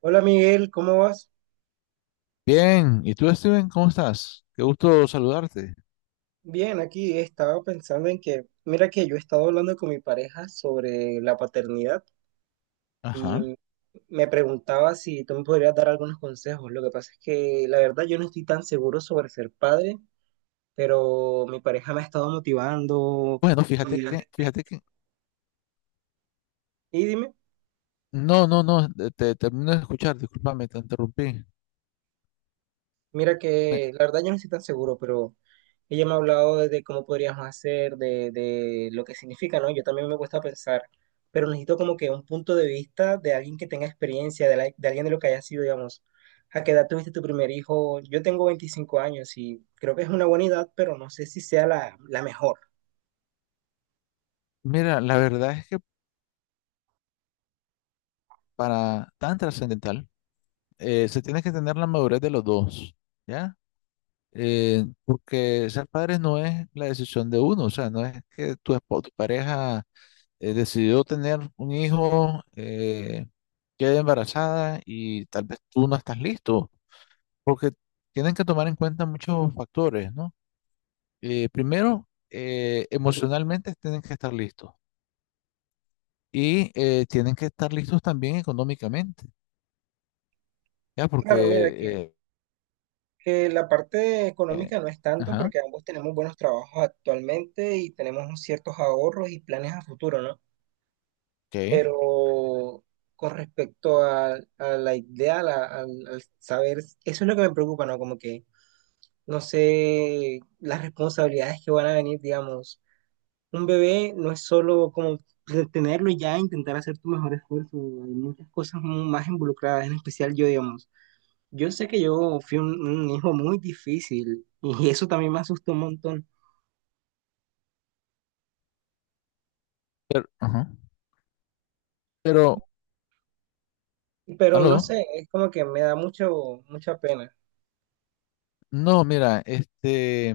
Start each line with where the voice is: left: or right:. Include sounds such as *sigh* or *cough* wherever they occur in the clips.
right: Hola Miguel, ¿cómo vas?
left: Bien, ¿y tú, Steven? ¿Cómo estás? Qué gusto saludarte.
right: Bien, aquí estaba pensando en que, mira que yo he estado hablando con mi pareja sobre la paternidad
left: Ajá.
right: y me preguntaba si tú me podrías dar algunos consejos. Lo que pasa es que la verdad yo no estoy tan seguro sobre ser padre, pero mi pareja me ha estado motivando
left: Bueno, fíjate
right: y,
left: que, fíjate que,
right: y dime.
left: no, no, no, te termino de escuchar, discúlpame, te interrumpí.
right: Mira
left: Me-
right: que la verdad yo no estoy tan seguro, pero ella me ha hablado de cómo podríamos hacer, de lo que significa, ¿no? Yo también me cuesta pensar, pero necesito como que un punto de vista de alguien que tenga experiencia, de, de alguien de lo que haya sido, digamos, a qué edad tuviste tu primer hijo. Yo tengo 25 años y creo que es una buena edad, pero no sé si sea la mejor.
left: Mira, la verdad es que para tan trascendental, se tiene que tener la madurez de los dos, ¿ya? Porque ser padres no es la decisión de uno, o sea, no es que tu, tu pareja decidió tener un hijo, quede embarazada y tal vez tú no estás listo. Porque tienen que tomar en cuenta muchos factores, ¿no? Primero, emocionalmente tienen que estar listos y tienen que estar listos también económicamente, ¿ya? Porque,
right: Claro,
left: eh,
right: que la parte
left: eh,
right: económica no es tanto
left: ajá,
right: porque ambos tenemos buenos trabajos actualmente y tenemos ciertos ahorros y planes a futuro, ¿no?
left: ok,
right: Pero con respecto a la idea, al saber, eso es lo que me preocupa, ¿no? Como que no sé las responsabilidades que van a venir, digamos. Un bebé no es solo como tenerlo y ya, intentar hacer tu mejor esfuerzo, hay muchas cosas más involucradas, en especial yo, digamos. Yo sé que yo fui un hijo muy difícil y eso también me asustó un montón,
left: pero, ajá, pero,
right: pero no
left: aló,
right: sé, es como que me da mucha pena.
left: no, mira, este,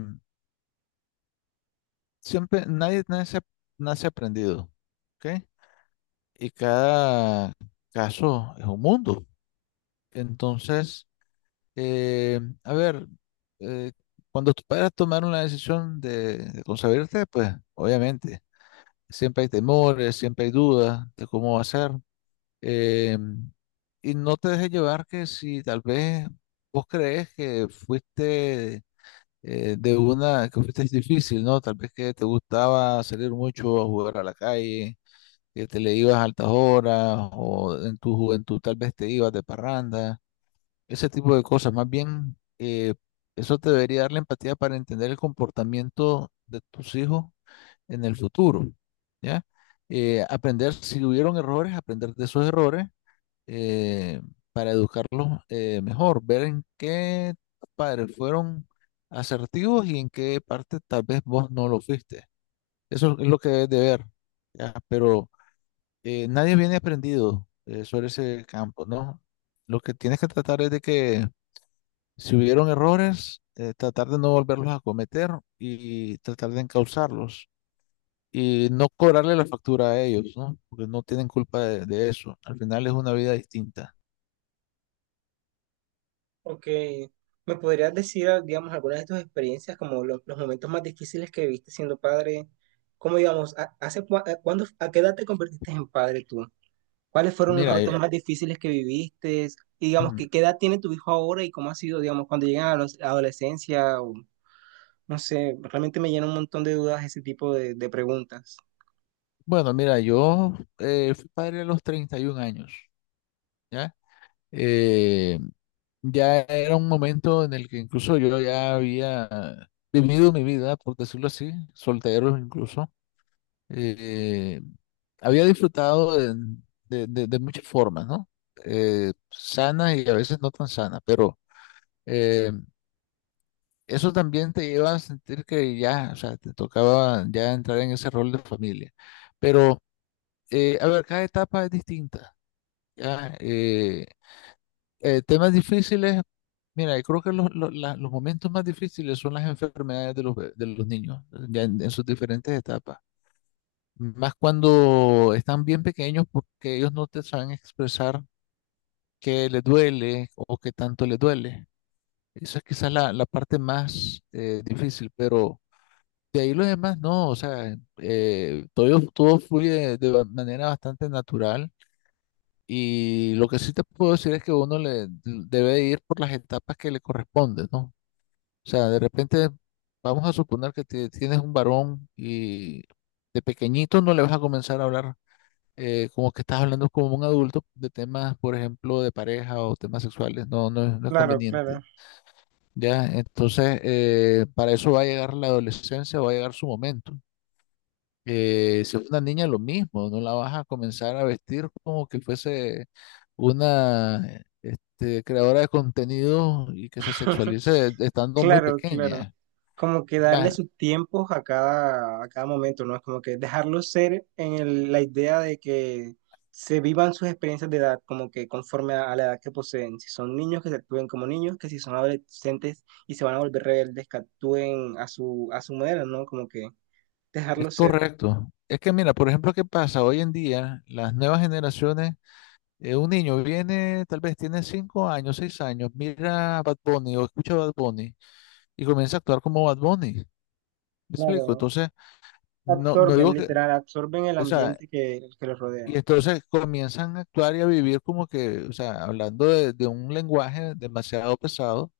left: siempre, nadie nace, nace aprendido, ¿ok? Y cada caso es un mundo. Entonces, Eh, a ver, eh, cuando tus padres tomaron la decisión de concebirte, pues obviamente, siempre hay temores, siempre hay dudas de cómo va a ser. Eh, y no te dejes llevar que si tal vez vos crees que fuiste de una, que fuiste difícil, ¿no? Tal vez que te gustaba salir mucho a jugar a la calle, que te le ibas a altas horas, o en tu juventud tal vez te ibas de parranda ese tipo de cosas. Más bien, eso te debería dar la empatía para entender el comportamiento de tus hijos en el futuro, ¿ya? Aprender, si hubieron errores, aprender de esos errores eh, para educarlos mejor, ver en qué padres fueron asertivos y en qué parte tal vez vos no lo fuiste. Eso es lo que debes de ver, ¿ya? Pero nadie viene aprendido sobre ese campo, ¿no? Lo que tienes que tratar es de que si hubieron errores, tratar de no volverlos a cometer y tratar de encauzarlos y no cobrarle la factura a ellos, ¿no? Porque no tienen culpa de eso. Al final es una vida distinta.
right: Ok, ¿me podrías decir, ah, digamos, algunas de tus experiencias, como los momentos más difíciles que viste siendo padre? ¿Cómo, digamos, a- hace cua- a, cuándo- a qué edad te convertiste en padre tú? ¿Cuáles fueron los
left: Mira,
right: retos más difíciles que viviste? Y, digamos,
left: mm,
right: ¿qué, qué edad tiene tu hijo ahora y cómo ha sido, digamos, cuando llegan a la adolescencia? O, no sé, realmente me llena un montón de dudas ese tipo de preguntas.
left: bueno, mira, yo fui padre a los 31 años, ¿ya? Eh, ya era un momento en el que incluso yo ya había vivido mi vida, por decirlo así, soltero incluso. eh, Había disfrutado de, de muchas formas, ¿no? Sanas y a veces no tan sanas, pero eh, eso también te lleva a sentir que ya, o sea, te tocaba ya entrar en ese rol de familia. Pero, a ver, cada etapa es distinta, ¿ya? Temas difíciles, mira, yo creo que los momentos más difíciles son las enfermedades de de los niños, ya en sus diferentes etapas. Más cuando están bien pequeños porque ellos no te saben expresar qué les duele o qué tanto les duele. Esa es quizás la, la parte más difícil, pero de ahí los demás no, o sea, todo, todo fluye de manera bastante natural y lo que sí te puedo decir es que uno le debe ir por las etapas que le corresponden, ¿no? O sea, de repente vamos a suponer que tienes un varón y de pequeñito no le vas a comenzar a hablar como que estás hablando como un adulto de temas, por ejemplo, de pareja o temas sexuales, no, no, es no es
right: Claro, claro.
left: conveniente, ¿ya? Entonces, para eso va a llegar la adolescencia, va a llegar su momento. Si es una niña, lo mismo, no la vas a comenzar a vestir como que fuese una, este, creadora de contenido y que se
right: *laughs*
left: sexualice estando muy
right: Claro, claro.
left: pequeña,
right: Como que darle
left: ¿ya?
right: su tiempo a cada momento, ¿no? Es como que dejarlos ser en la idea de que se vivan sus experiencias de edad, como que conforme a la edad que poseen. Si son niños, que se actúen como niños, que si son adolescentes y se van a volver rebeldes, que actúen a su manera, ¿no? Como que
left: Es
right: dejarlos ser.
left: correcto. Es que mira, por ejemplo, ¿qué pasa? Hoy en día, las nuevas generaciones un niño viene, tal vez tiene cinco años, seis años, mira a Bad Bunny o escucha a Bad Bunny y comienza a actuar como Bad Bunny. ¿Me explico?
right: Claro,
left: Entonces, no, no
right: absorben,
left: digo que,
right: literal, absorben el
left: o sea,
right: ambiente que los rodea.
left: y entonces comienzan a actuar y a vivir como que, o sea, hablando de un lenguaje demasiado pesado,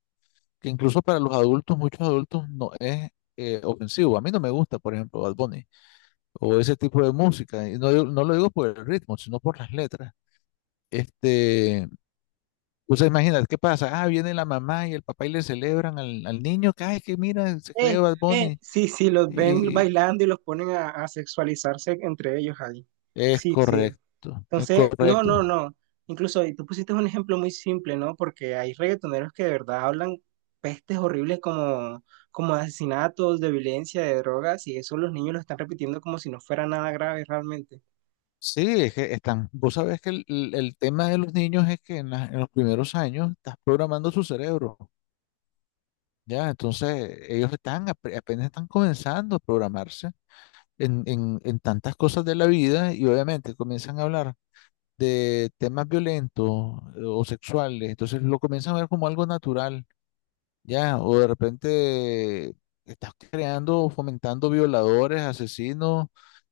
left: que incluso para los adultos, muchos adultos, no es ofensivo. A mí no me gusta, por ejemplo, Bad Bunny o ese tipo de música. Y no, no lo digo por el ritmo, sino por las letras. Este. O sea, imagínate, ¿qué pasa? Ah, viene la mamá y el papá y le celebran al, al niño, que ay, que mira, se cree Bad Bunny.
right: Sí, sí, los ven
left: Y
right: bailando y los ponen a sexualizarse entre ellos ahí.
left: es
right: Sí, sí.
left: correcto, es
right: Entonces, no, no,
left: correcto.
right: no. Incluso y tú pusiste un ejemplo muy simple, ¿no? Porque hay reggaetoneros que de verdad hablan pestes horribles como, como de asesinatos, de violencia, de drogas, y eso los niños lo están repitiendo como si no fuera nada grave realmente.
left: Sí, es que están, vos sabés que el tema de los niños es que en, en los primeros años estás programando su cerebro, ¿ya? Entonces, ellos están, apenas están comenzando a programarse en tantas cosas de la vida y obviamente comienzan a hablar de temas violentos o sexuales, entonces lo comienzan a ver como algo natural. Ya, o de repente estás creando, fomentando violadores, asesinos,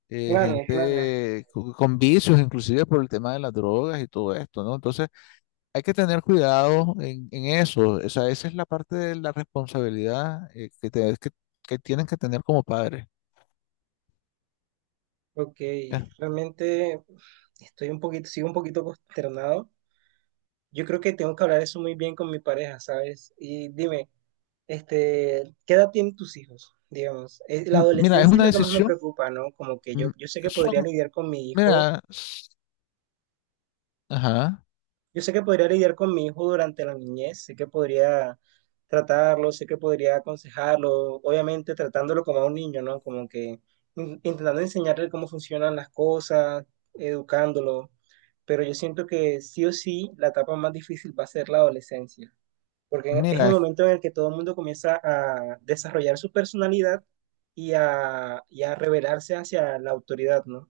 right: Claro, claro.
left: gente con vicios, inclusive por el tema de las drogas y todo esto, ¿no? Entonces, hay que tener cuidado en eso. O sea, esa es la parte de la responsabilidad que tienen que tener como padres.
right: Ok,
left: Ya.
right: realmente estoy un poquito, sigo un poquito consternado. Yo creo que tengo que hablar eso muy bien con mi pareja, ¿sabes? Y dime, este, ¿qué edad tienen tus hijos? Digamos, eh, la
left: Mira, es
right: adolescencia es
left: una
right: lo que más me
left: decisión.
right: preocupa, ¿no? Como que
left: Mm,
right: yo sé que
left: son,
right: podría lidiar con mi hijo,
left: mira, ajá,
right: yo sé que podría lidiar con mi hijo durante la niñez, sé que podría tratarlo, sé que podría aconsejarlo, obviamente tratándolo como a un niño, ¿no? Como que intentando enseñarle cómo funcionan las cosas, educándolo, pero yo siento que sí o sí la etapa más difícil va a ser la adolescencia, porque es el
left: mira,
right: momento en el que todo el mundo comienza a desarrollar su personalidad y y a rebelarse hacia la autoridad, ¿no?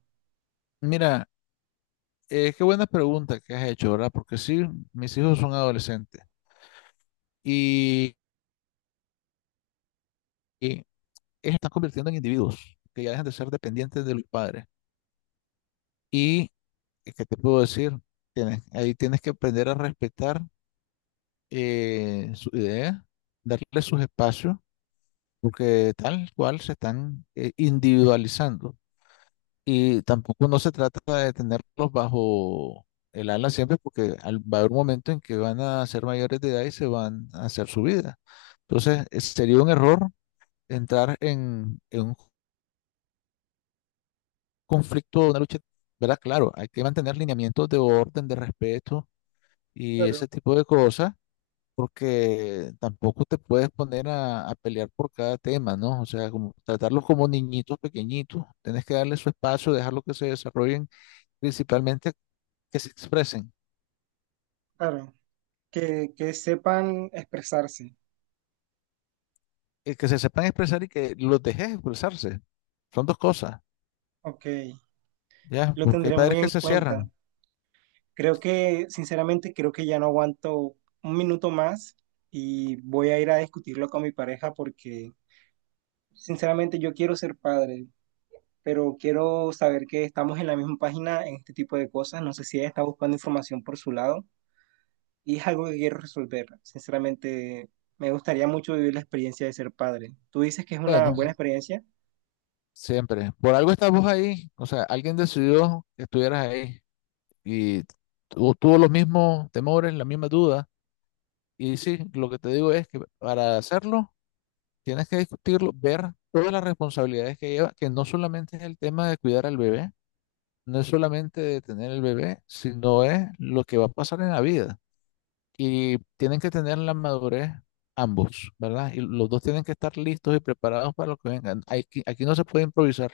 left: mira, qué buena pregunta que has hecho, ¿verdad? Porque sí, mis hijos son adolescentes. Y, y ellos están convirtiendo en individuos que ya dejan de ser dependientes de los padres. Y, ¿qué te puedo decir? Ahí tienes que aprender a respetar su idea, darle sus espacios, porque tal cual se están individualizando. Y tampoco no se trata de tenerlos bajo el ala siempre, porque va a haber un momento en que van a ser mayores de edad y se van a hacer su vida. Entonces, sería un error entrar en un conflicto, una lucha, ¿verdad? Claro, hay que mantener lineamientos de orden, de respeto y ese
right: Claro,
left: tipo de cosas, porque tampoco te puedes poner a pelear por cada tema, ¿no? O sea, como tratarlos como niñitos pequeñitos, tienes que darles su espacio, dejarlos que se desarrollen, principalmente que se expresen,
right: claro. Que sepan expresarse.
left: que se sepan expresar y que los dejes expresarse. Son dos cosas,
right: Ok,
left: ¿ya?
right: lo
left: Porque hay
right: tendré muy
left: padres
right: en
left: que se
right: cuenta.
left: cierran.
right: Creo que, sinceramente, creo que ya no aguanto un minuto más y voy a ir a discutirlo con mi pareja porque, sinceramente, yo quiero ser padre, pero quiero saber que estamos en la misma página en este tipo de cosas. No sé si ella está buscando información por su lado, y es algo que quiero resolver. Sinceramente, me gustaría mucho vivir la experiencia de ser padre. Tú dices que es una
left: Bueno,
right: buena experiencia,
left: siempre. Por algo estás vos ahí, o sea, alguien decidió que estuvieras ahí. Y tuvo los mismos temores, las mismas dudas. Y sí, lo que te digo es que para hacerlo tienes que discutirlo, ver todas las responsabilidades que lleva, que no solamente es el tema de cuidar al bebé, no es solamente de tener el bebé, sino es lo que va a pasar en la vida. Y tienen que tener la madurez ambos, ¿verdad? Y los dos tienen que estar listos y preparados para lo que vengan. Aquí, aquí no se puede improvisar.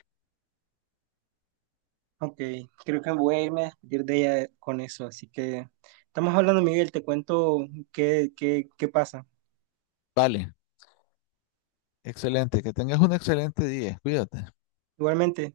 right: aunque creo que voy a irme a despedir de ella con eso. Así que estamos hablando, Miguel, te cuento qué, qué, qué pasa.
left: Vale, excelente, que tengas un excelente día, cuídate.
right: Igualmente.